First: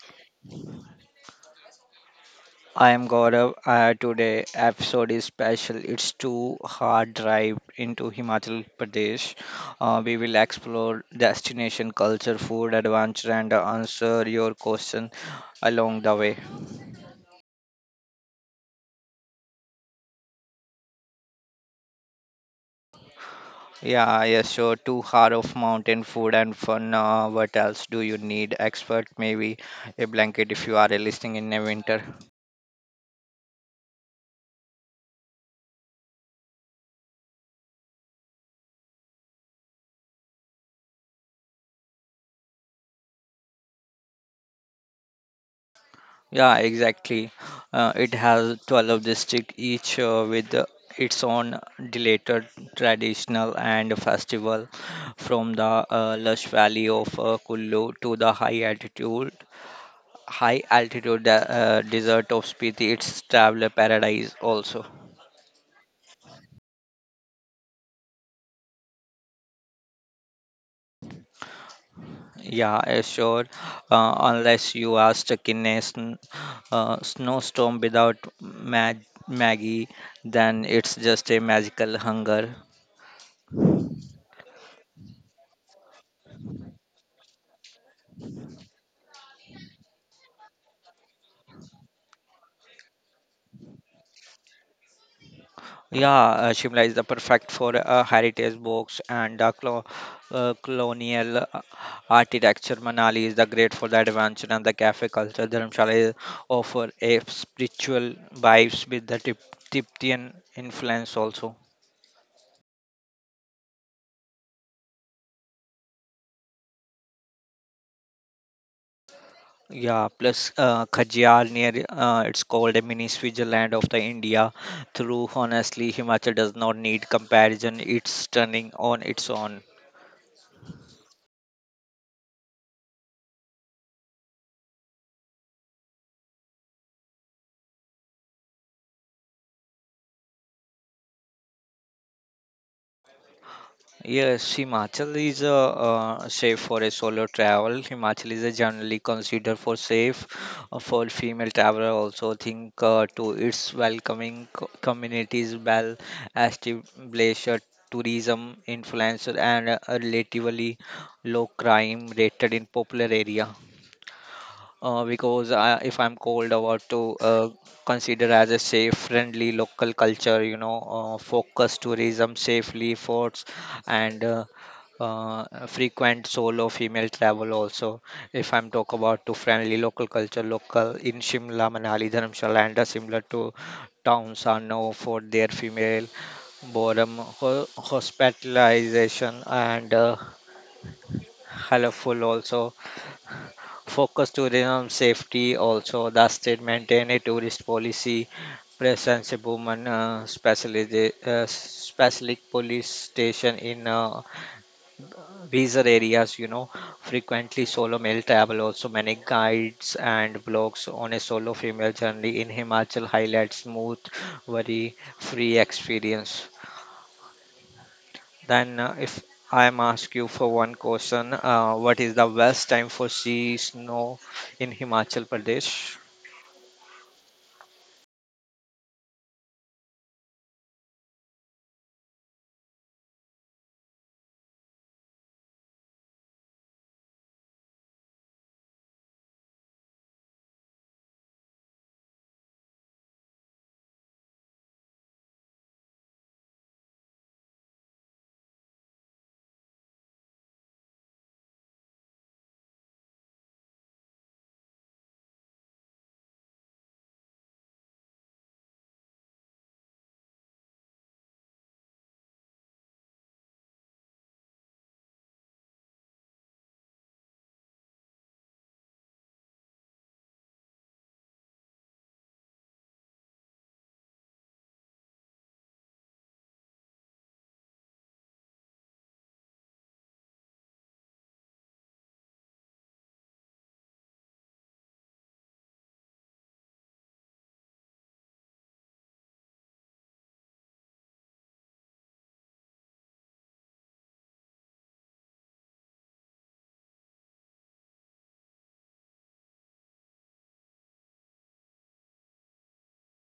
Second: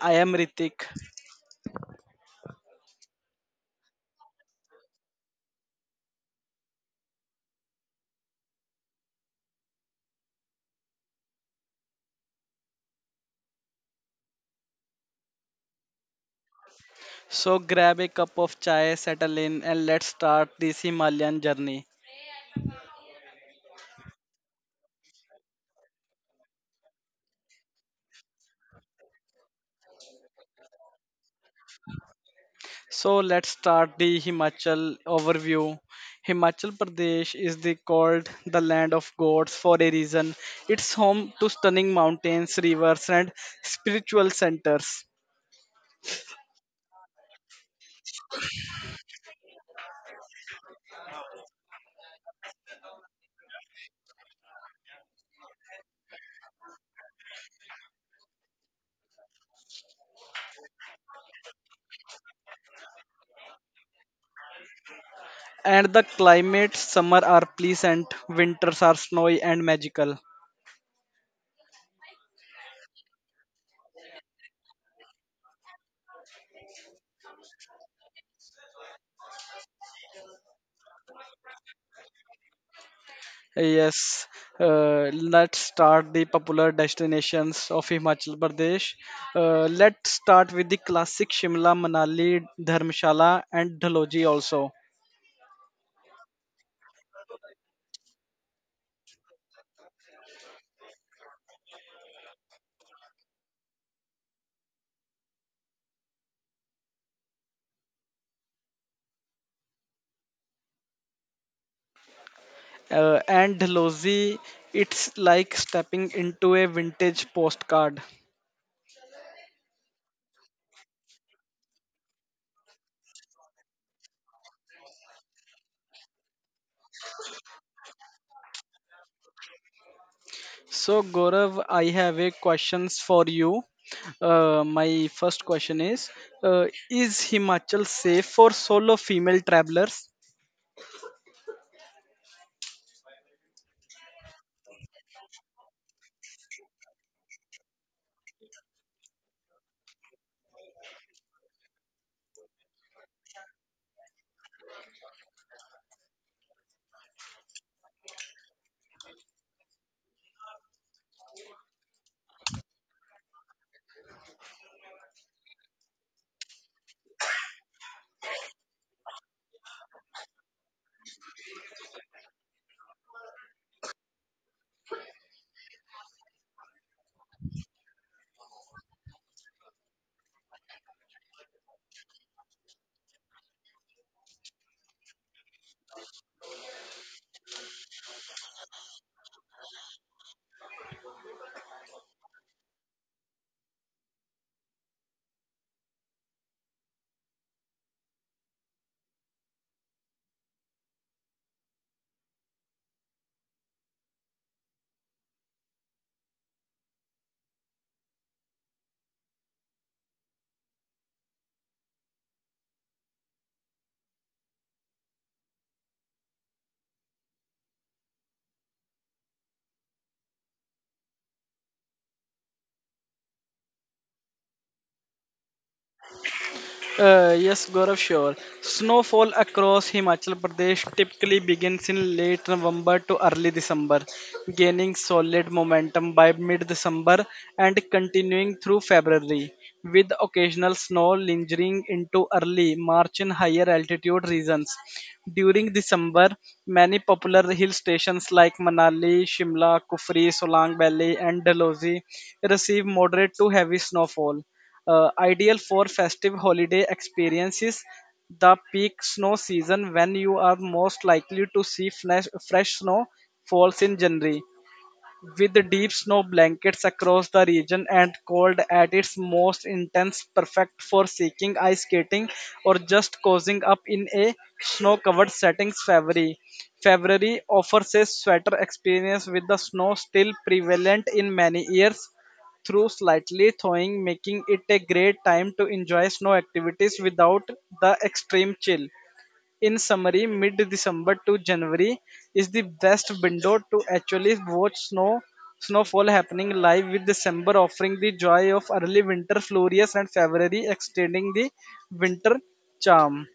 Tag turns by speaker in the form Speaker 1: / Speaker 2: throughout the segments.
Speaker 1: I am Ritik.
Speaker 2: I am Gaurav. Today episode is special. It's two hard drive into Himachal Pradesh. We will explore destination, culture, food, adventure, and answer your question along the way.
Speaker 1: So grab a cup of chai, settle in, and let's start this Himalayan journey.
Speaker 2: Yeah, yes, sure. Two hard of mountain food and fun. What else do you need? Expert, maybe a blanket if you are listening in the winter.
Speaker 1: So let's start the Himachal overview. Himachal Pradesh is the called the land of gods for a reason. It's home to stunning mountains, rivers, and spiritual centers.
Speaker 2: Yeah, exactly. It has 12 districts, each with its own delated traditional and festival, from the lush valley of Kullu to the high altitude desert of Spiti. It's traveler paradise also.
Speaker 1: And the climates, summer are pleasant, winters are snowy and magical.
Speaker 2: Yeah, sure. Unless you are stuck in a snowstorm without Maggie, then it's just a magical hunger.
Speaker 1: Yes, let's start the popular destinations of Himachal Pradesh. Let's start with the classic Shimla, Manali, Dharmshala, and Dhaloji also.
Speaker 2: Yeah, Shimla is the perfect for heritage books and colonial architecture. Manali is the great for the adventure and the cafe culture. Dharamshala is- offer a spiritual vibes with the Tibetan influence also.
Speaker 1: And Dhaloji, it's like stepping into a vintage postcard.
Speaker 2: Yeah, plus Khajjar near it's called a mini Switzerland of the India. Through honestly, Himachal does not need comparison. It's stunning on its own.
Speaker 1: So, Gaurav, I have a questions for you. My first question is is Himachal safe for solo female travelers?
Speaker 2: Yes, Himachal is safe for a solo travel. Himachal is generally considered for safe for female traveler. Also, think to its welcoming communities, well established tourism influencer, and a relatively low crime rated in popular area because I, if I'm cold, I want to consider as a safe, friendly local culture. You know, focus tourism, safely forts, and frequent solo female travel also. If I'm talk about to friendly local culture, local in Shimla, Manali, Dharamshala, and similar to towns are known for their female boredom hospitalization and helpful also focus tourism safety also the state maintain a tourist policy presence a woman specialist specific police station in reserve areas. You know, frequently solo male travel also. Many guides and blogs on a solo female journey in Himachal highlights smooth very free experience. Then, if I am ask you for one question, what is the best time for sea snow in Himachal Pradesh?
Speaker 1: Yes, Gaurav, sure. Snowfall across Himachal Pradesh typically begins in late November to early December, gaining solid momentum by mid December and continuing through February, with occasional snow lingering into early March in higher altitude regions. During December, many popular hill stations like Manali, Shimla, Kufri, Solang Valley, and Dalhousie receive moderate to heavy snowfall, ideal for festive holiday experiences. The peak snow season, when you are most likely to see fresh snow, falls in January, with the deep snow blankets across the region and cold at its most intense, perfect for seeking ice skating or just cozying up in a snow covered settings. February. February offers a sweater experience with the snow still prevalent in many years through slightly thawing, making it a great time to enjoy snow activities without the extreme chill. In summary, mid December to January is the best window to actually watch snowfall happening live, with December offering the joy of early winter flurries and February extending the winter charm.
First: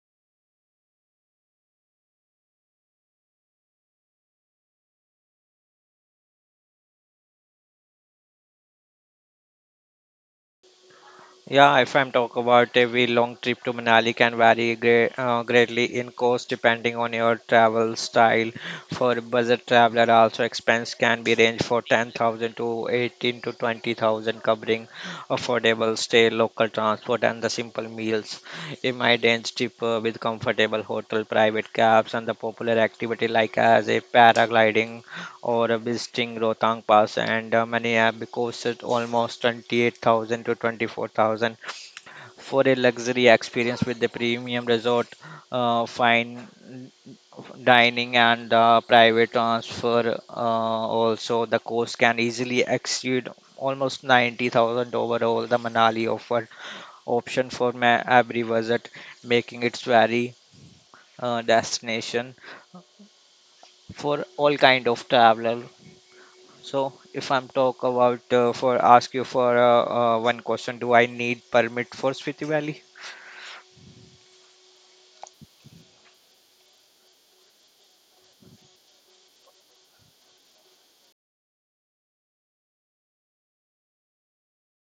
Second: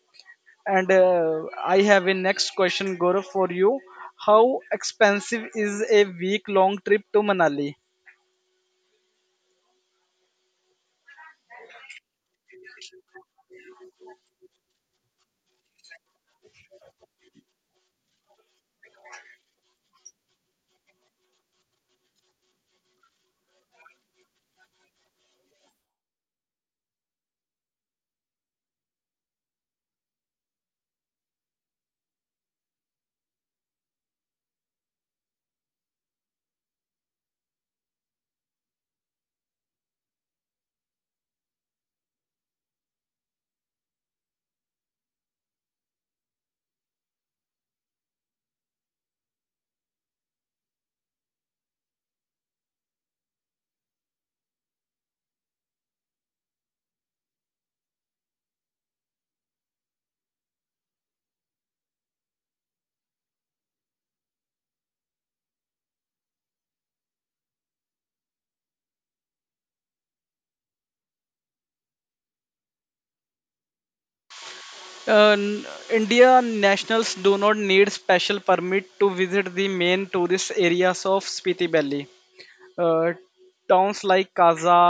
Speaker 1: And I have a next question, Gaurav, for you. How expensive is a week long trip to Manali?
Speaker 2: Yeah, if I'm talking about every long trip to Manali can vary greatly in cost depending on your travel style. For a budget traveler, also expense can be ranged for 10,000 to 18 to 20,000, covering affordable stay, local transport, and the simple meals. It might range cheaper with comfortable hotel, private cabs, and the popular activity like as a paragliding or visiting Rohtang Pass and many have costed almost 28,000 to 24,000 for a luxury experience with the premium resort, fine dining and private transfer. Also, the cost can easily exceed almost 90,000 overall. The Manali offer option for every visit, making it very destination for all kind of traveler. So if I'm talk about for ask you for one question, do I need permit for Spiti Valley?
Speaker 1: Uh, n- India nationals do not need special permit to visit the main tourist areas of Spiti Valley. Uh, Towns like Kaza,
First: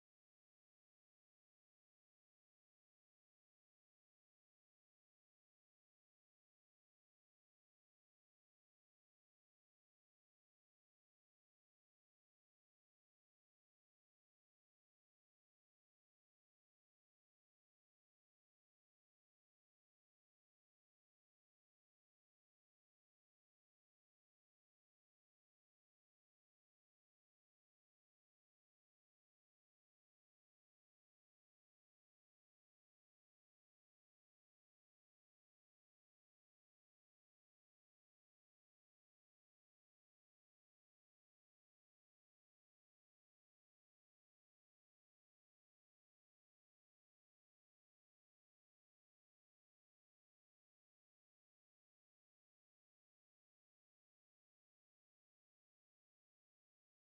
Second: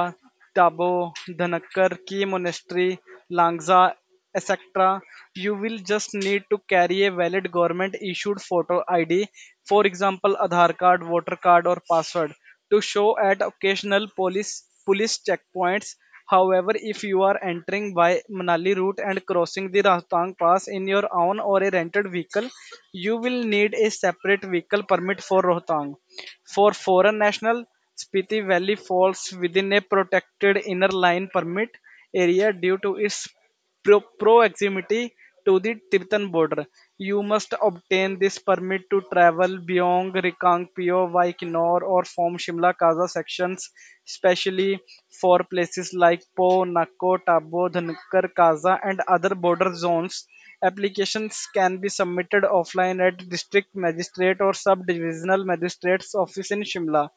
Speaker 1: Tabo, Dhanakkar, Key Monastery, Langza, etc. You will just need to carry a valid government issued photo ID, for example, Aadhaar card, voter card, or password, to show at occasional police checkpoints. However, if you are entering by Manali route and crossing the Rohtang Pass in your own or a rented vehicle, you will need a separate vehicle permit for Rohtang. For foreign national, Spiti Valley falls within a protected inner line permit area due to its proximity to the Tibetan border. You must obtain this permit to travel beyond Rikangpio, Vaikinor, or from Shimla Kaza sections, especially for places like Po, Nako, Tabo, Dhankar, Kaza, and other border zones. Applications can be submitted offline at district magistrate or sub divisional magistrate's office in Shimla.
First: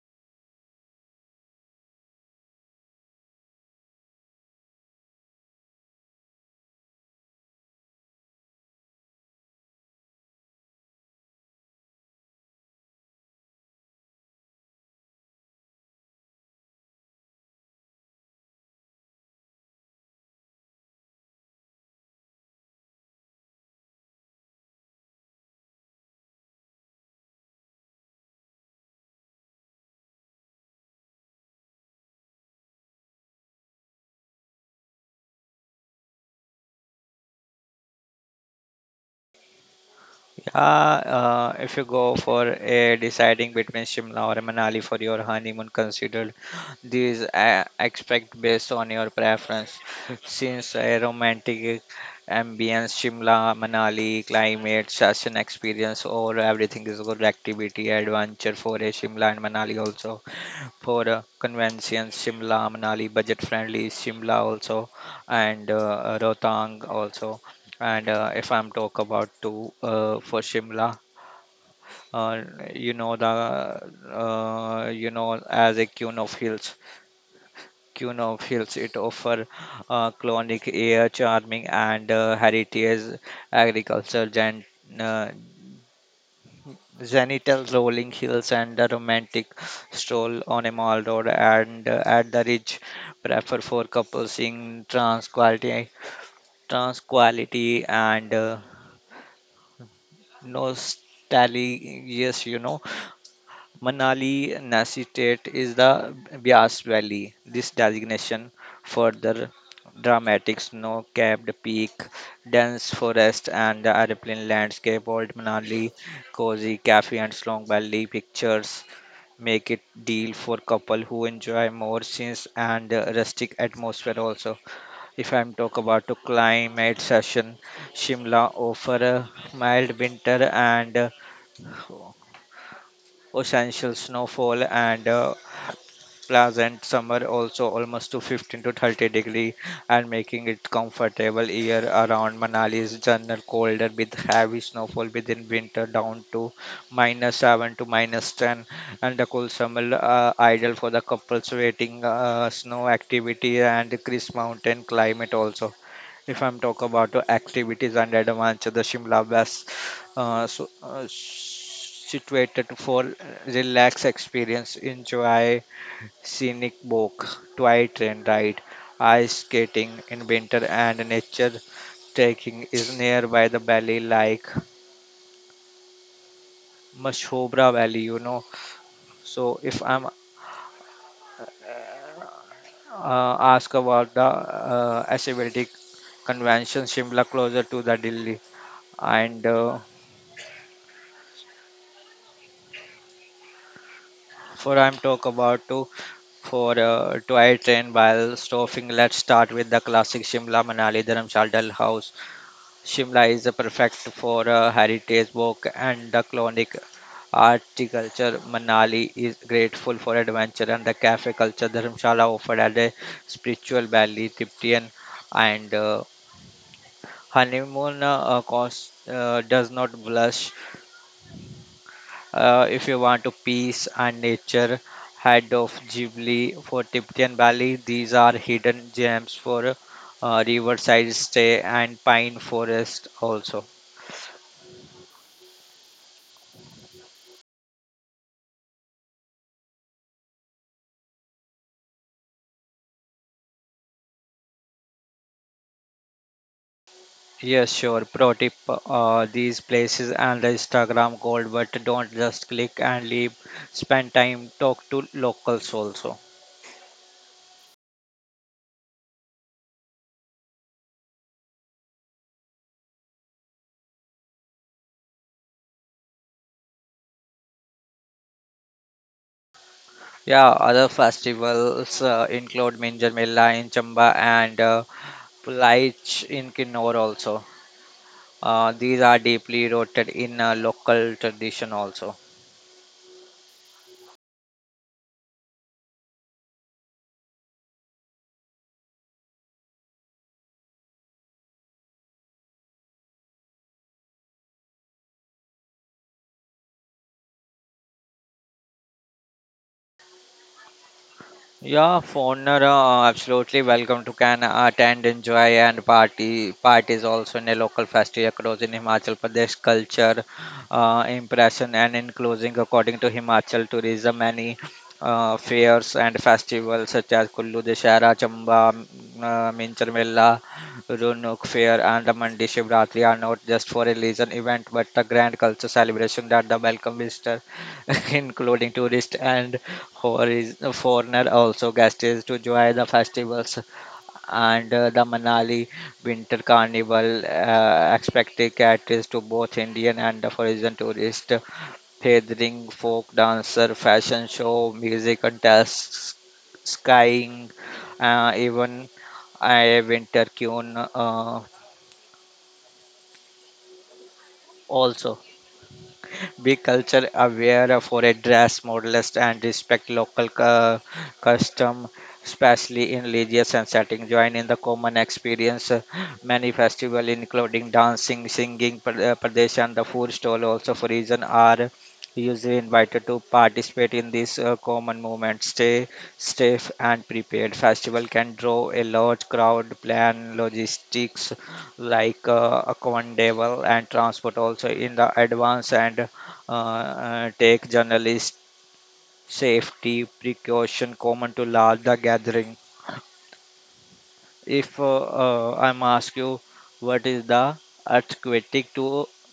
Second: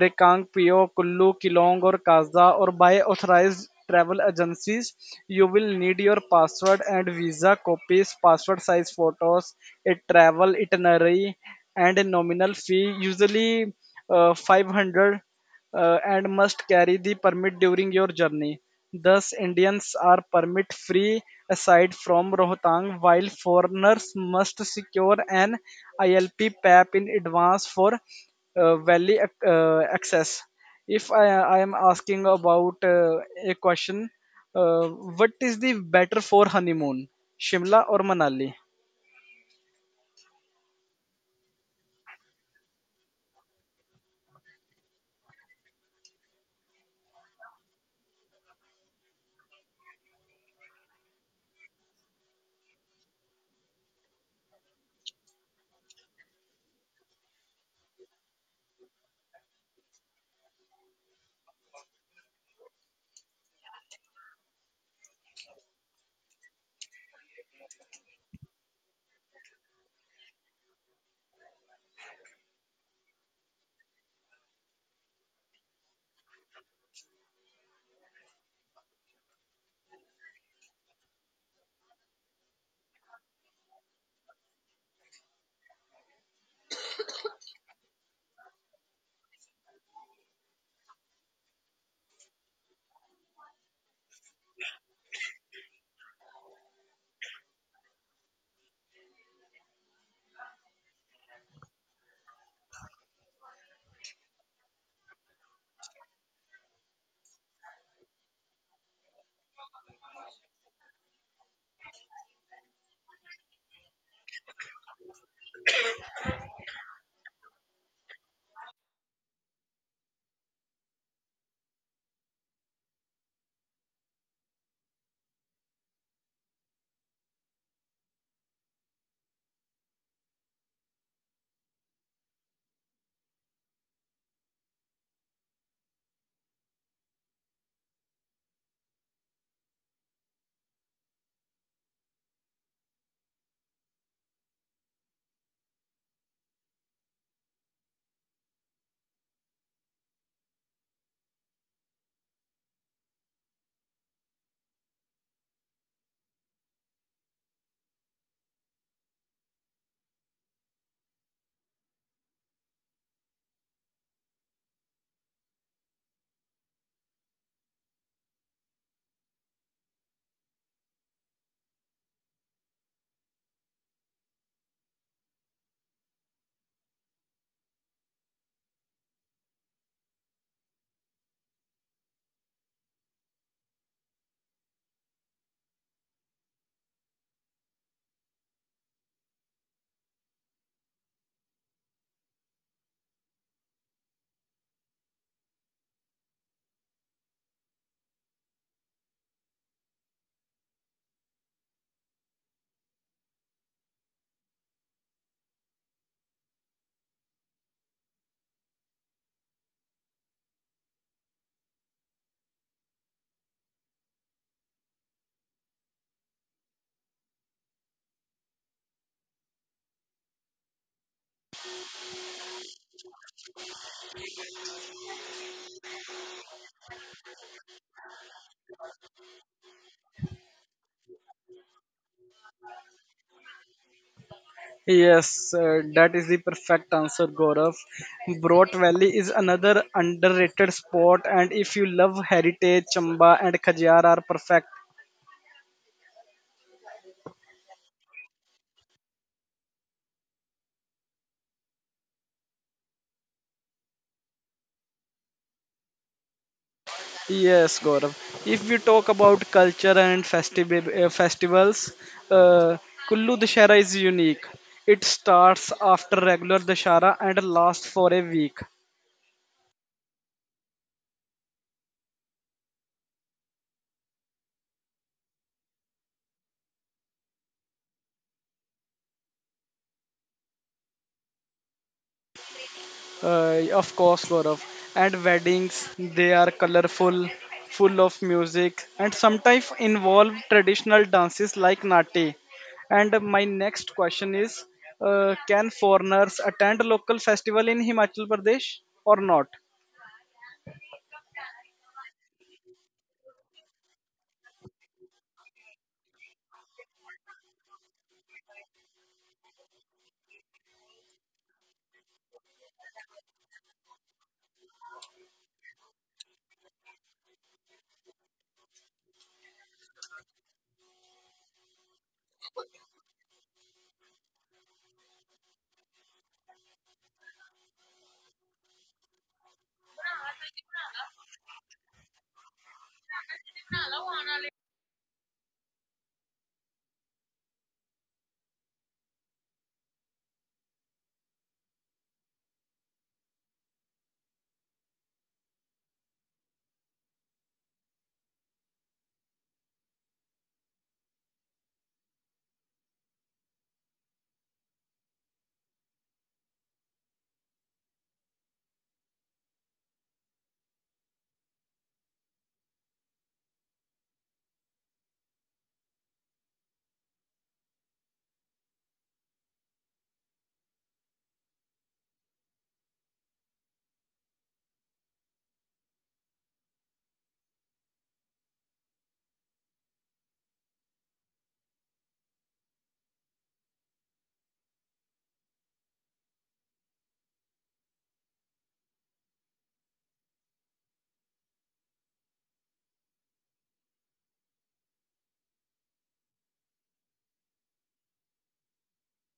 Speaker 1: रेकांग पियो कुल्लू किलोंग और काजा और by authorized travel agencies. You will need your passport and visa copies, passport size photos, a travel itinerary, and a nominal fee, usually 500, and must carry the permit during your journey. Thus, Indians are permit free aside from Rohtang, while foreigners must secure an ILP PAP in advance for valley access. If I am asking about a question, what is the better for honeymoon, Shimla or Manali?
Speaker 2: Yeah, if you go for a deciding between Shimla or Manali for your honeymoon, consider these expect based on your preference. Since a romantic ambience, Shimla, Manali, climate, session experience, all everything is good activity, adventure for a Shimla and Manali also. For the convention Shimla, Manali, budget friendly Shimla also, and Rohtang also. And if I'm talk about to for Shimla, uh, you know the you know as a queen of hills it offer clonic air, charming and heritage agriculture uh, Zenital rolling hills and a romantic stroll on a mall road and at the ridge prefer for couples in tranquility and nostalgia, yes, you know, Manali Nasi State is the Bias Valley. This designation further dramatic snow-capped peak, dense forest, and the airplane landscape. Old Manali, cozy cafe and Slong Valley pictures make it deal for couple who enjoy more scenes and rustic atmosphere also. If I'm talk about to climate session, Shimla offer a mild winter and uh, essential snowfall and pleasant summer also almost to 15 to 30 degree and making it comfortable year around. Manali is general colder with heavy snowfall within winter down to minus 7 to minus 10 and the cool summer, ideal for the couples waiting snow activity and crisp mountain climate also. If I'm talk about the activities and adventure, the Shimla Bass so, situated for relaxed experience. Enjoy scenic walk, toy train ride, ice skating in winter, and nature trekking is nearby the valley like Mashobra Valley. You know. So if I'm asked about the accessibility convention, Shimla closer to the Delhi and. For I'm talk about to for toy train while stopping. Let's start with the classic Shimla Manali Dharamshal Dal House. Shimla is a perfect for a heritage walk and the clonic articulture. Manali is grateful for adventure and the cafe culture. Dharamshala offered at a spiritual valley, Tibetan and honeymoon cost does not blush. If you want to peace and nature, head of Ghibli for Tibetan Valley. These are hidden gems for riverside stay and pine forest also.
Speaker 1: Yes, that is the perfect answer, Gaurav. Broad Valley is another underrated spot, and if you love heritage, Chamba and Khajiar are perfect.
Speaker 2: Yes, sure. Pro tip: these places and the Instagram gold, but don't just click and leave. Spend time, talk to locals also.
Speaker 1: Yes, Gaurav. If we talk about culture and festival, festivals, uh, Kullu Dashera is unique. It starts after regular Dashara and lasts for a week.
Speaker 2: Yeah, other festivals include Minjar Mela in Chamba and Pulaich in Kinnor also. These are deeply rooted in local tradition also.
Speaker 1: Of course, Gaurav. And weddings, they are colorful, full of music, and sometimes involve traditional dances like Nati. And my next question is, can foreigners attend local festival in Himachal Pradesh or not?
Speaker 2: Yeah, Foner, absolutely welcome to can attend, enjoy, and party. Parties also in a local festival across in Himachal Pradesh culture, impression, and including according to Himachal tourism, many fairs and festivals such as Kullu Dashera, Chamba, Minchar Mela, Runuk Fair, and the Mandi Shivratri are not just for religion event but a grand culture celebration that the welcome visitor, including tourists and for is foreigner also guests to join the festivals and the Manali Winter Carnival expected caters to both Indian and the foreign tourists, featuring folk dancer, fashion show, music contests, skiing, even a winter tune also. Be culture aware for a dress modest and respect local custom, especially in religious and setting. Join in the common experience. Many festival, including dancing, singing, pradesh, and the food stall, also for reason are usually invited to participate in this common movement. Stay safe and prepared. Festival can draw a large crowd. Plan logistics like accountable and transport also in the advance and tech journalist safety precaution common to larger gathering. If I'm ask you, what is the earthquake to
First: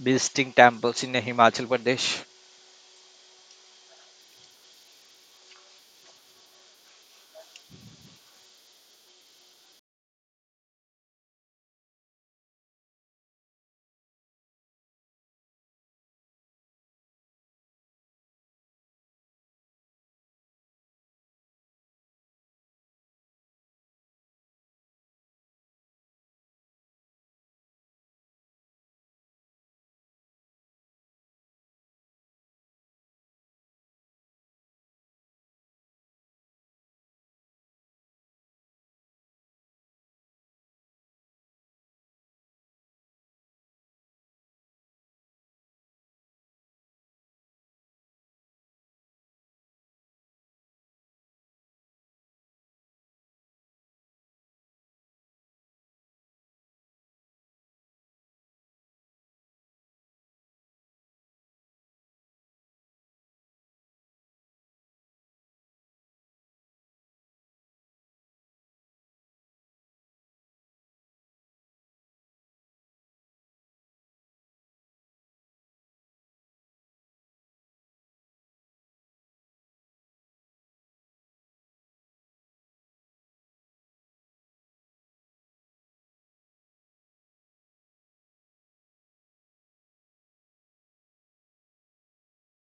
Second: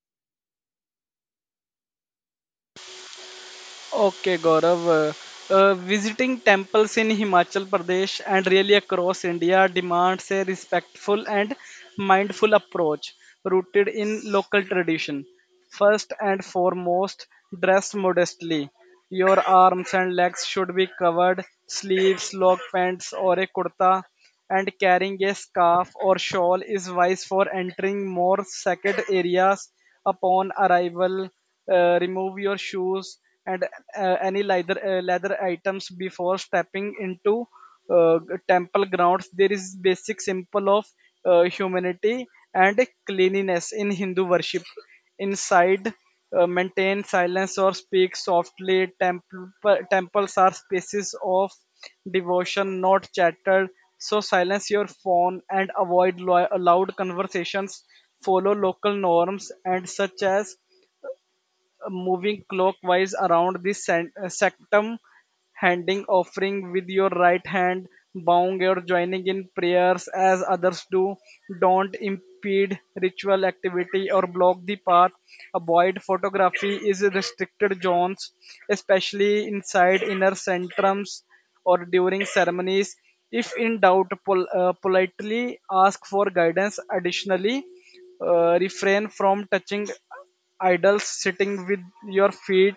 Speaker 2: visiting temples in Himachal Pradesh?
Speaker 1: Okay, Gaurav. Visiting temples in Himachal Pradesh, and really across India, demands a respectful and mindful approach rooted in local tradition. First and foremost, dress modestly. Your arms and legs should be covered, sleeves, log pants, or a kurta, and carrying a scarf or shawl is wise for entering more sacred areas. Upon arrival, remove your shoes and any leather items before stepping into uh, temple grounds. There is basic symbol of humanity and cleanliness in Hindu worship. Inside, maintain silence or speak softly. Temples are spaces of devotion, not chatter, so silence your phone and avoid loud conversations. Follow local norms, and such as moving clockwise around the sanctum, handing offering with your right hand, bowing or joining in prayers as others do. Don't impede ritual activity or block the path. Avoid photography is restricted zones, especially inside inner sanctums or during ceremonies. If in doubt, politely ask for guidance. Additionally, refrain from touching idols, sitting with your feet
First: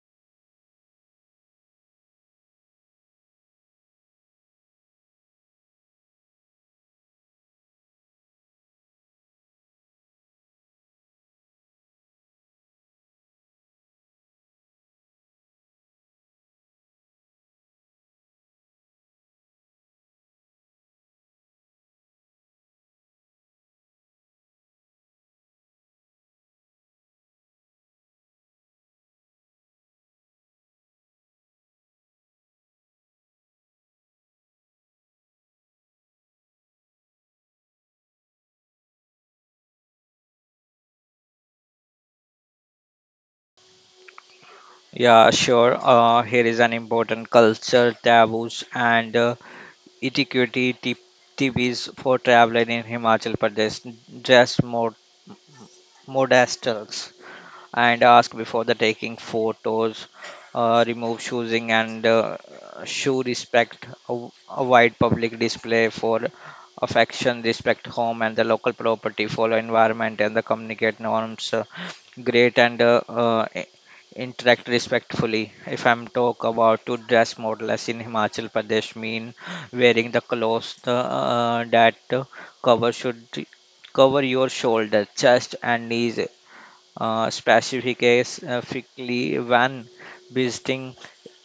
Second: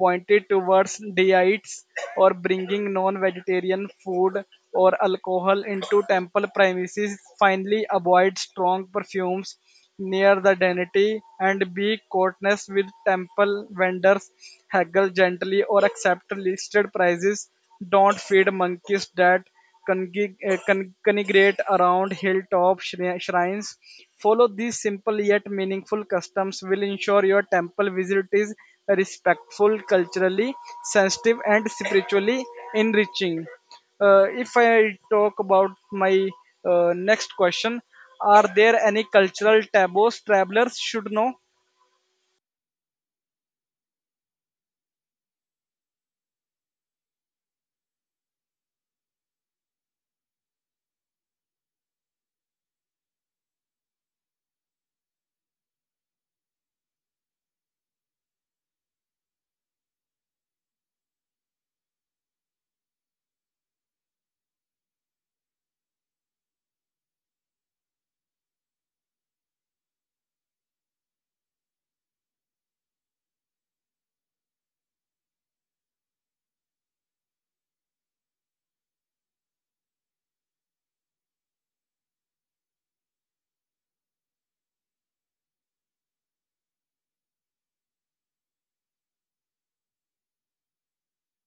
Speaker 1: pointed towards deities, or bringing non vegetarian food or alcohol into temple premises. Finally, avoid strong perfumes near the deity and be courteous with temple vendors. Haggle gently or accept listed prices. Don't feed monkeys that congregate around hilltop shrines. Follow these simple yet meaningful customs will ensure your temple visit is respectful, culturally sensitive, and spiritually enriching. If I talk about my next question, are there any cultural taboos travelers should know?
Speaker 2: Yeah, sure. Here is an important culture taboos and etiquette tip tips for traveling in Himachal Pradesh. Dress modest and ask before the taking photos, remove choosing and show respect, a wide public display for affection, respect home and the local property, follow environment and the communicate norms, great and interact respectfully. If I'm talk about to dress model as in Himachal Pradesh mean wearing the clothes that uh, cover should cover your shoulder, chest and knees specifically when visiting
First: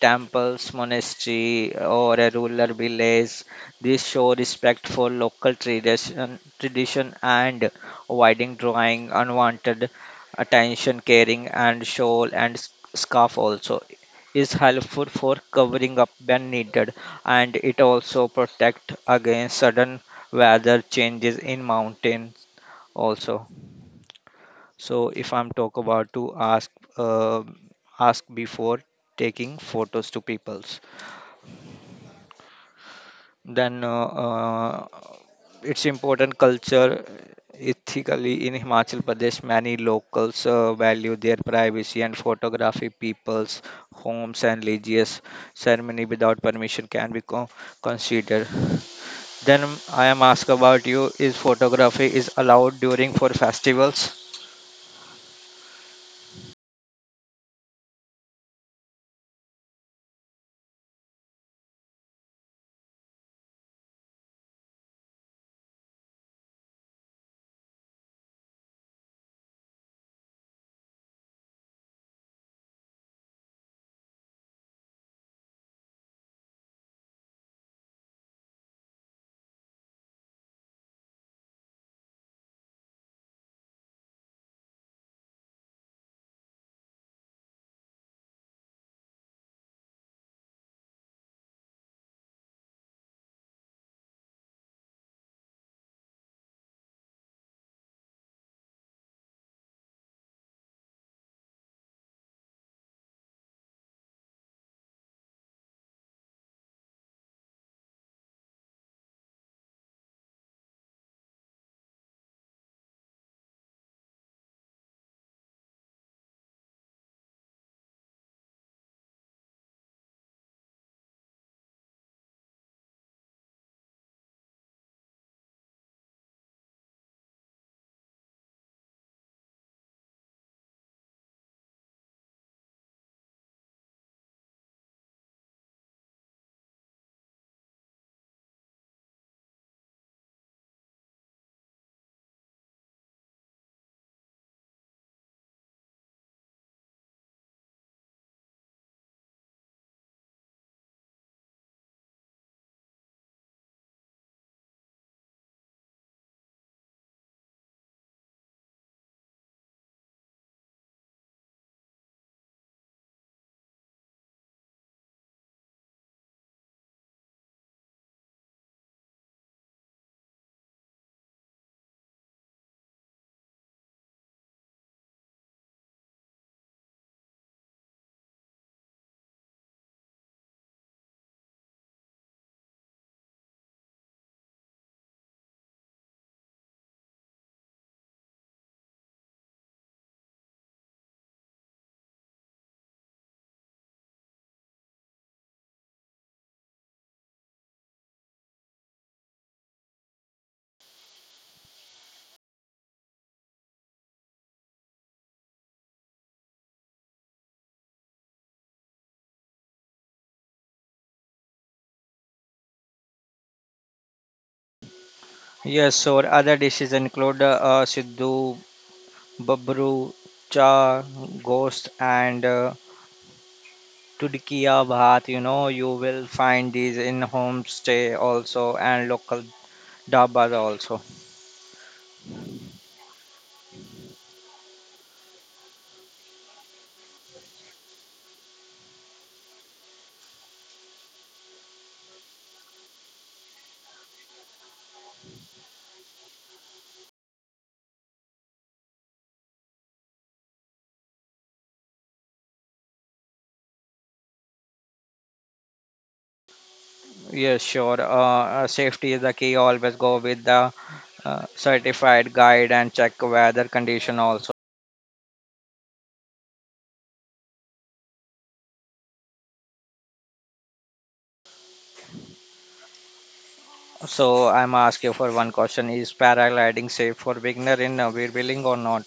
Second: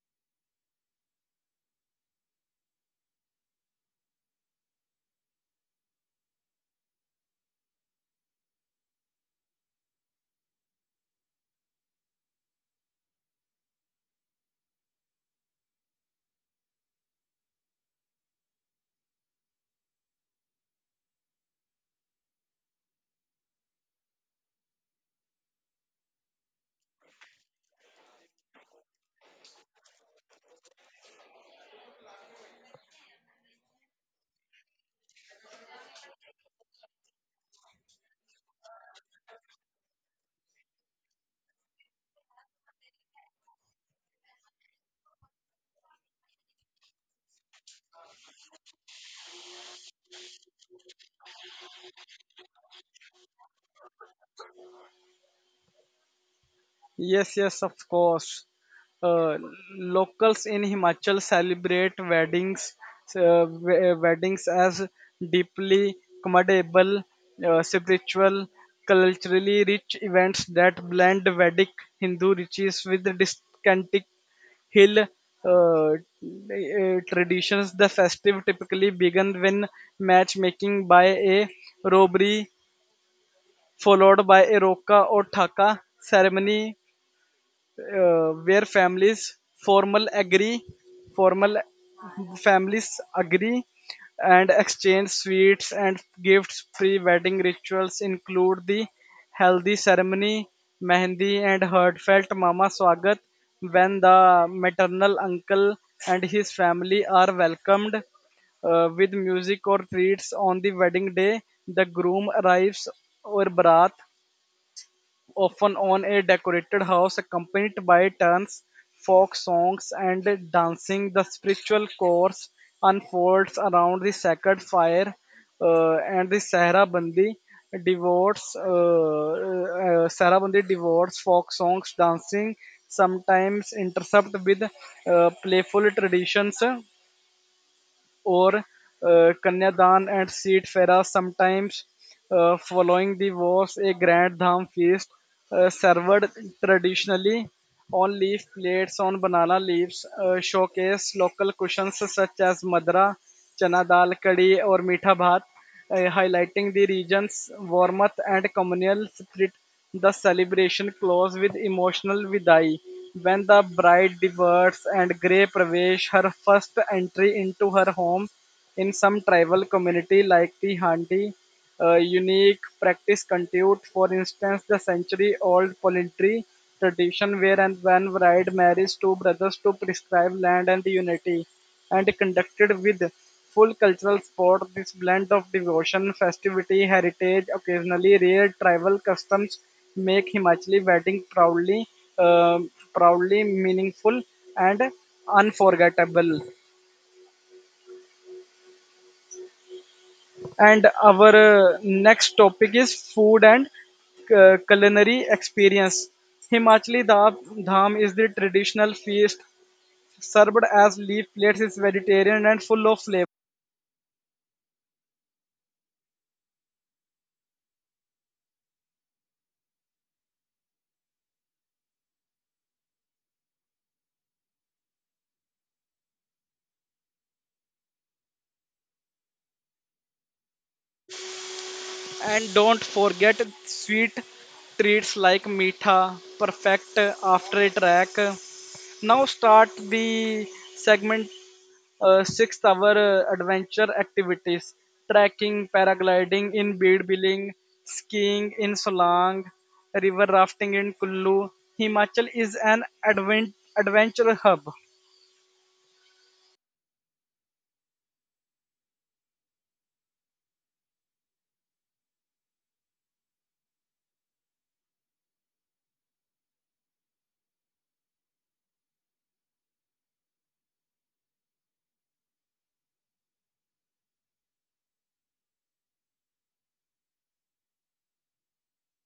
Speaker 2: temples, monastery, or a rural village. This show respect for local tradition and avoiding drawing unwanted attention. Carrying and shawl and scarf also is helpful for covering up when needed and it also protect against sudden weather changes in mountains also. So if I'm talk about to ask, uh, ask before taking photos to peoples, then it's important culture ethically in Himachal Pradesh. Many locals value their privacy and photography people's homes and religious ceremony without permission can be considered. Then I am asked about you: Is photography is allowed during for festivals?
Speaker 1: Yes, yes, of course. Uh, Locals in Himachal celebrate weddings, weddings as deeply commendable, spiritual, culturally rich events that blend Vedic Hindu riches with discantic hill traditions. The festive typically began when matchmaking by a robbery, followed by a roka or thaka ceremony, where families formal agree, formal families agree, and exchange sweets and gifts. Pre-wedding rituals include the healthy ceremony, mehndi, and heartfelt mama swagat, when the maternal uncle and his family are welcomed with music or treats. On the wedding day, the groom arrives, or brat, often on a decorated house, accompanied by turns, folk songs, and dancing. The spiritual course unfolds around the sacred fire and the devotes, uh, Sahara Bandi devotes folk songs, dancing, sometimes intercept with playful traditions, or Kanyadan and Seed Fera, sometimes. Following the wars, a grand dham feast, served traditionally on leaf plates on banana leaves, showcased local cushions such as madra, chana dal, kadi, or meetha bhat, highlighting the region's warmth and communal spirit. The celebration closed with emotional vidai, when the bride departs, and grey pravesh, her first entry into her home. In some tribal community like the Handi, unique practice continued. For instance, the century-old polyandry tradition, where and when bride marries two brothers to prescribe land and unity, and conducted with full cultural support. This blend of devotion, festivity, heritage, occasionally rare tribal customs make Himachali wedding proudly, proudly meaningful and unforgettable. And our next topic is food and culinary experience. Dham is the traditional feast served as leaf plates. It's vegetarian and full of flavor.
Speaker 2: Yes, so other dishes include Siddhu, Babru, Cha, Ghost, and Tudkiya Bhat. You know, you will find these in homestay also and local dabas also.
Speaker 1: And don't forget sweet treats like meetha, perfect after a track. Now start the segment, sixth hour, adventure activities: trekking, paragliding in Bid, skiing in Solang, river rafting in Kullu. Himachal is an adventure hub.
Speaker 2: Yes, sure. Safety is the key. Always go with the certified guide and check weather condition also. So I'm asking you for one question: Is paragliding safe for beginner in wheelbuilding or not?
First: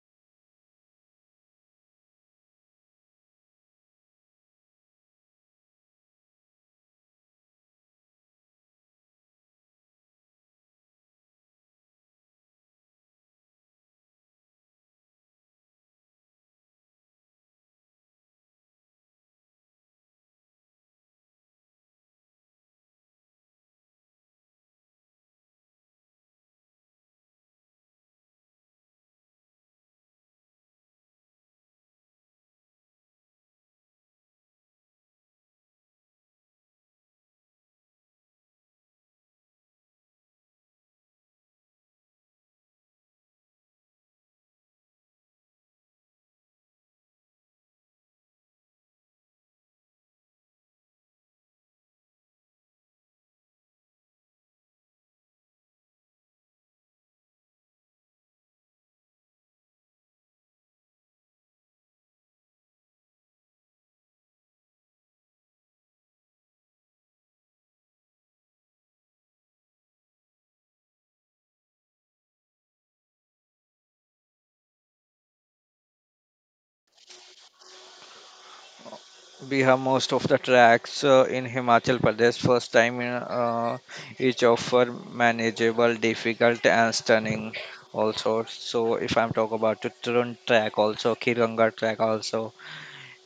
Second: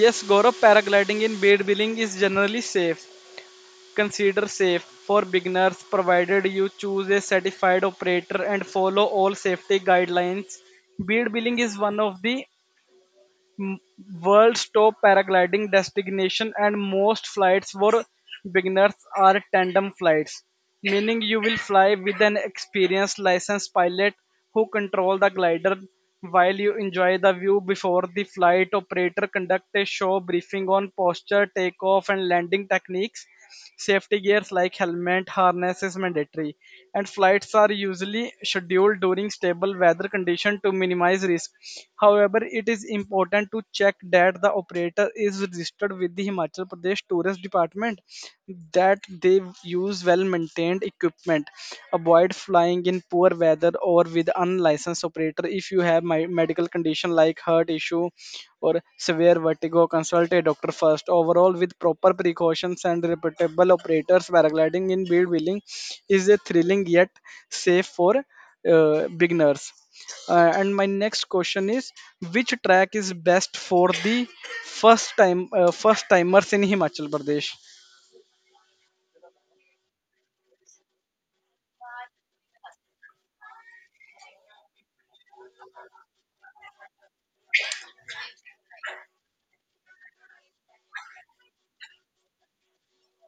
Speaker 1: Yes, Gaurav, paragliding in Bed Billing is generally safe. Consider safe for beginners provided you choose a certified operator and follow all safety guidelines. Bead Billing is one of the m- world's top paragliding destination, and most flights for beginners are tandem flights, meaning you will fly with an experienced licensed pilot who control the glider while you enjoy the view. Before the flight, operator conduct a show briefing on posture, takeoff, and landing techniques. Safety gears like helmet, harness is mandatory, and flights are usually scheduled during stable weather conditions to minimize risk. However, it is important to check that the operator is registered with the Himachal Pradesh Tourist Department, that they use well maintained equipment. Avoid flying in poor weather or with unlicensed operator. If you have my medical condition like heart issue or severe vertigo, consult a doctor first. Overall, with proper precautions and reputable operators, paragliding in build wheeling is a thrilling yet safe for beginners. And my next question is, which track is best for the first timers in Himachal Pradesh?
Speaker 2: We have most of the tracks in Himachal Pradesh. First time in each offer manageable, difficult, and stunning. Also, so if I'm talking about Tutturun track, also Kiranga track, also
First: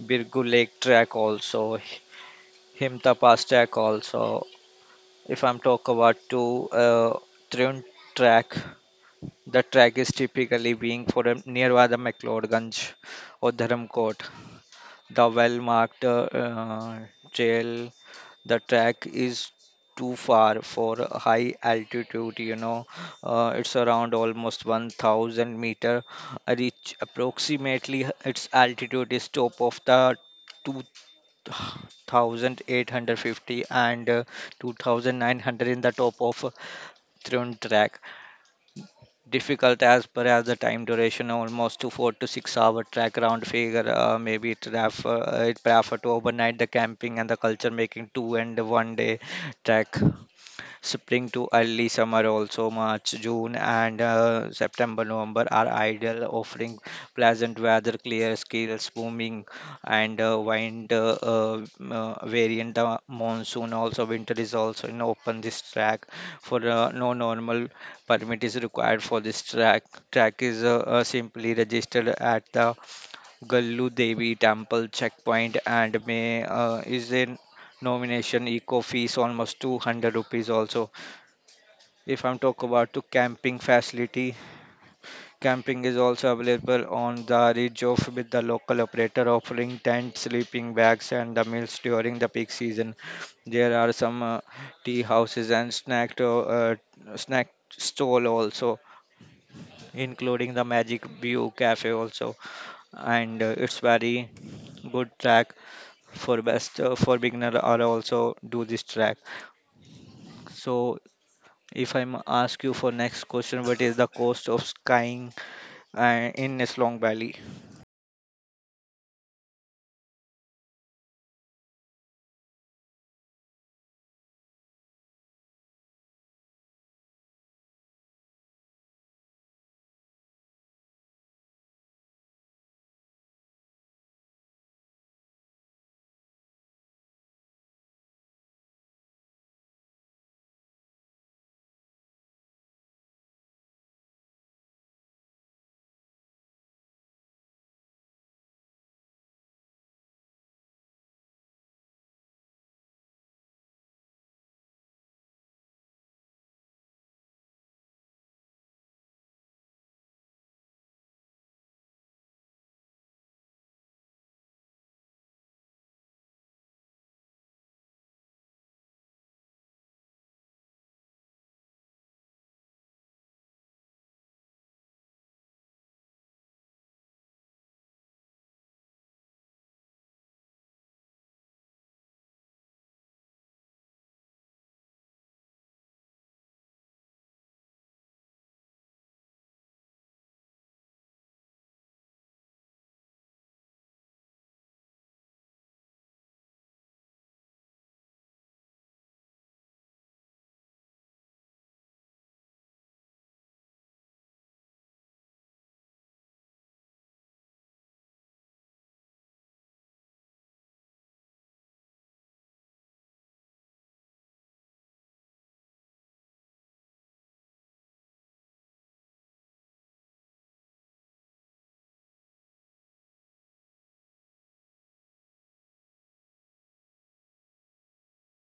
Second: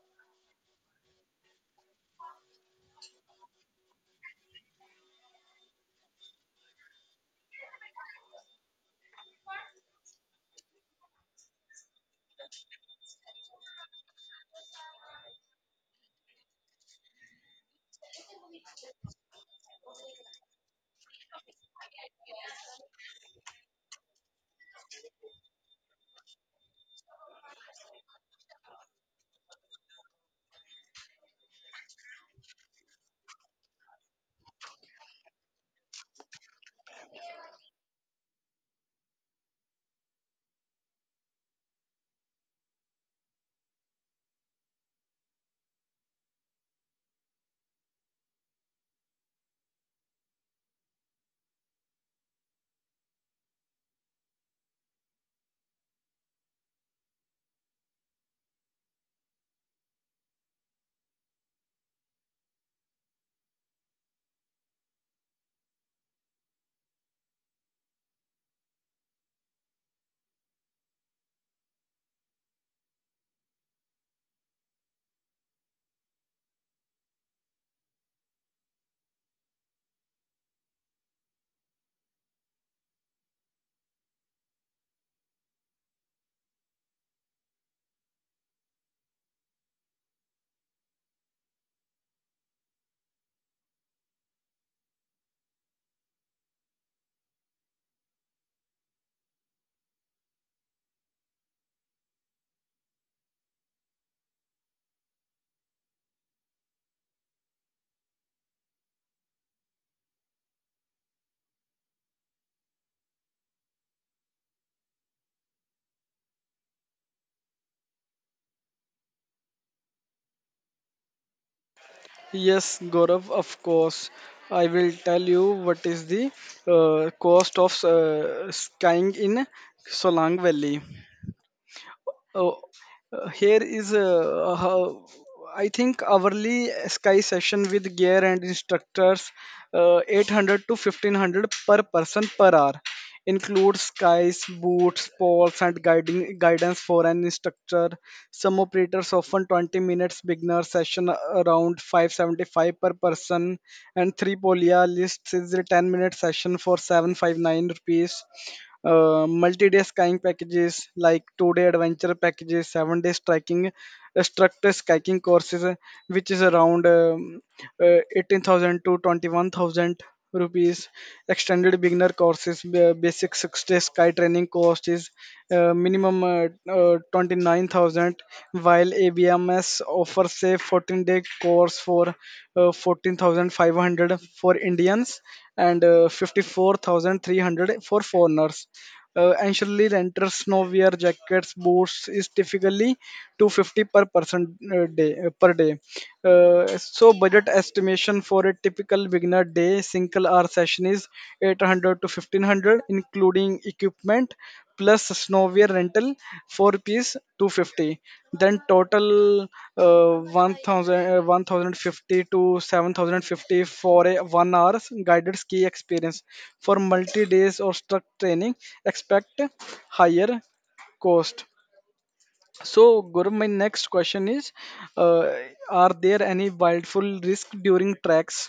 Speaker 2: Birgu Lake track, also Himta Pass track, also if I'm talking about to Trun track, the track is typically being for a, nearby the McLeodganj or Dharamkot, the well marked trail. The track is too far for a high altitude, you know. It's around almost 1000 meter. I reach approximately its altitude is top of the 2850 and 2900 in the top of throne track. Difficult as per as the time duration almost to 4 to 6 hour track round figure. Maybe it refer it prefer to overnight the camping and the culture making 2 and 1 day track. Spring to early summer also March, June and September, November are ideal, offering pleasant weather, clear skies, booming and wind variant monsoon. Also, winter is also in open this track for no normal permit is required for this track. Track is simply registered at the Gallu Devi Temple checkpoint and may is in nomination eco fees almost 200 rupees also. If I'm talk about to camping facility, camping is also available on the ridge of with the local operator offering tent, sleeping bags, and the meals during the peak season. There are some tea houses and snack to, snack stall also, including the Magic View Cafe also, and it's very good track for best for beginner are also do this track. So if ask you for next question, what is the cost of skiing in Slong Valley?
Speaker 1: Yes, Gaurav, of course. I will tell you what is the cost of skiing in Solang Valley. Oh, here is how I think. Hourly sky session with gear and instructors, 800 to 1500 per person per hour, includes skies, boots, poles, and guiding guidance for an instructor. Some operators often 20 minutes beginner session around 575 per person, and three polia lists is a 10-minute session for 759 rupees. Multi-day skying packages like two-day adventure packages, seven-day striking, structured skiing courses, which is around 18,000 to 21,000 rupees. Extended beginner courses, basic six-day sky training course is minimum 29,000, while ABMS offers a 14-day course for 14,500 for Indians and 54,300 for foreigners. Initially, renters now wear jackets, boots is typically 250 per person day per day. So budget estimation for a typical beginner day single hour session is 800 to 1500 including equipment plus snowwear rental four piece 250, then total 1000 to 7050 for a 1 hour guided ski experience. For multi days or struck training, expect higher cost. So, guru, my next question is, uh, are there any wildful risk during treks?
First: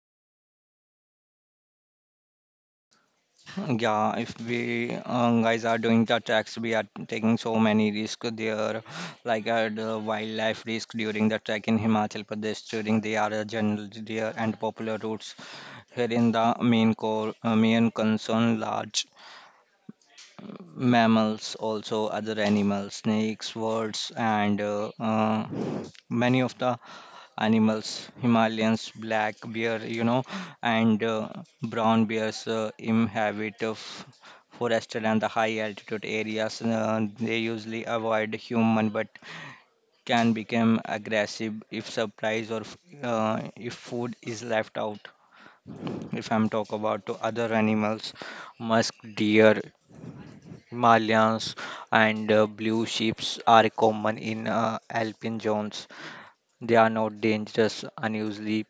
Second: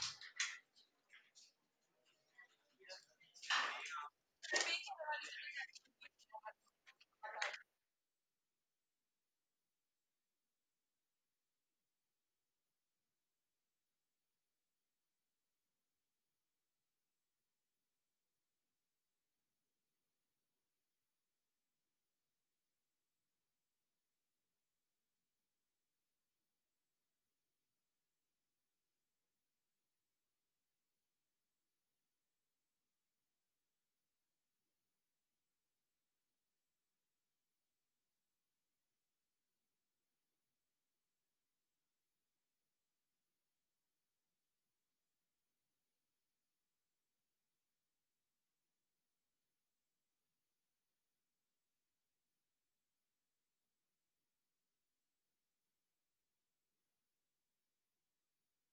Speaker 2: Yeah, if we guys are doing the tracks, we are taking so many risks there, like the wildlife risk during the trek in Himachal Pradesh during the other general deer and popular routes. Here in the main core, main concern large mammals, also other animals, snakes, birds, and many of the animals, Himalayans, black bear, you know, and brown bears inhabit of forested and the high altitude areas. They usually avoid human, but can become aggressive if surprise or if food is left out. If I'm talk about to other animals, musk deer Himalayans and blue sheeps are common in alpine zones. They are not dangerous, unusually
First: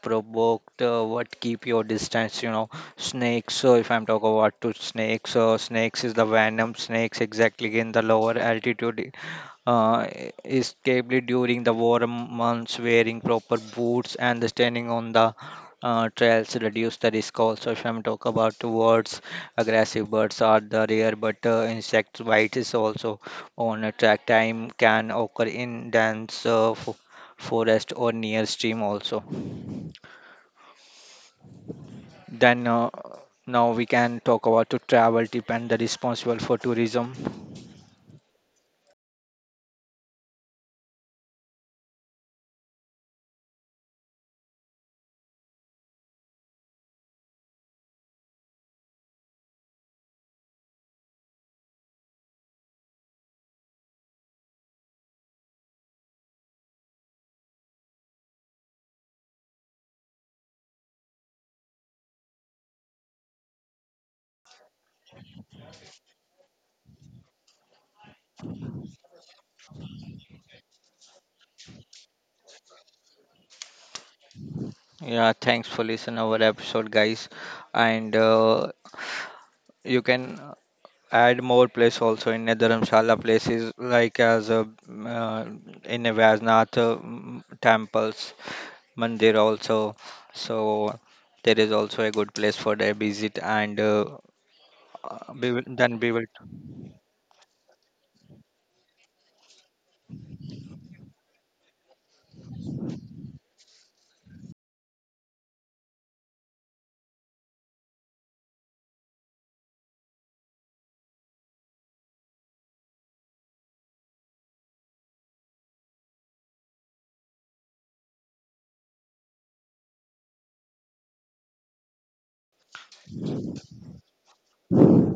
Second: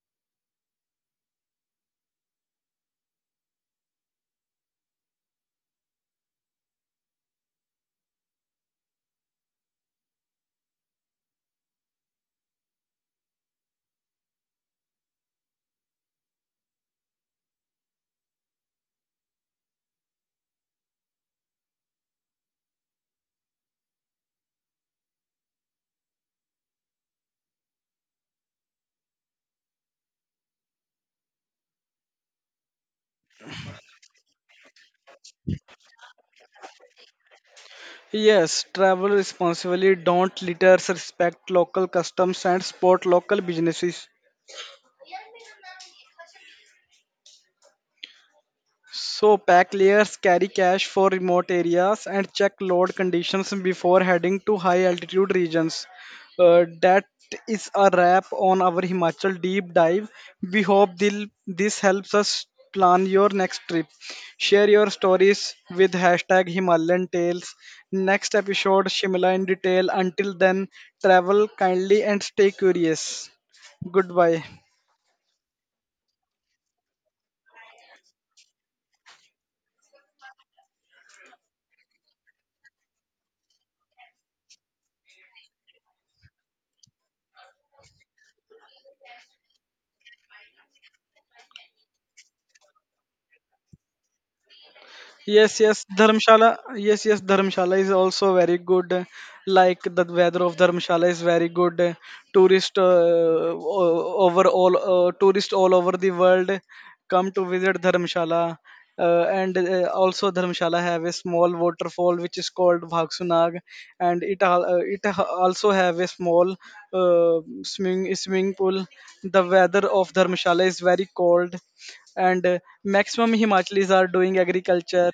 Speaker 2: provoked. What keep your distance? You know, snakes. So if I'm talking about to snakes, snakes is the venom snakes exactly in the lower altitude uh, escaped during the warm months wearing proper boots and standing on the trails reduce the risk also. If I'm talk about the birds, aggressive birds are the rare but insect bite is also on a track time can occur in dense forest or near stream also. Then now we can talk about to travel tip and the responsible for tourism.
Speaker 1: Yes, travel responsibly, don't litter, respect local customs and support local businesses. So pack layers, carry cash for remote areas, and check load conditions before heading to high altitude regions. That is a wrap on our Himachal deep dive. We hope this helps us plan your next trip. Share your stories with hashtag Himalayan Tales. Next episode, Shimla in detail. Until then, travel kindly and stay curious. Goodbye.
Speaker 2: Yeah, thanks for listening our episode, guys. And you can add more place also in a Dharamshala places like as a, in a Vaisnath temples mandir also. So there is also a good place for their visit and we
Speaker 1: Yes,
Speaker 2: will,
Speaker 1: yes,
Speaker 2: then we will.
Speaker 1: Dharamshala. Yes, yes, Dharamshala is also very good. Like the weather of Dharamshala is very good. Tourist uh, o- over all, Tourist all over the world come to visit Dharamshala. And also Dharamshala have a small waterfall which is called Bhagsunag, and it al- it ha- also have a small swimming pool. The weather of Dharamshala is very cold, and maximum Himachalis are doing agriculture.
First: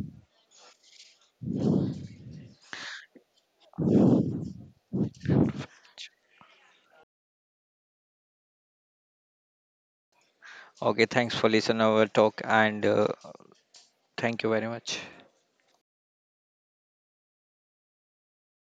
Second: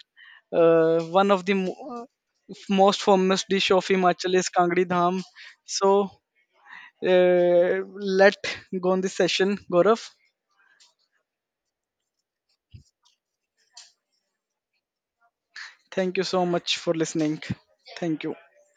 Speaker 1: One of the most famous dish of Himachal is Kangri Dham. So let go on this session, Gaurav.
Speaker 2: Okay, thanks for listening our talk and thank you very much.
Speaker 1: Thank you so much for listening. Thank you.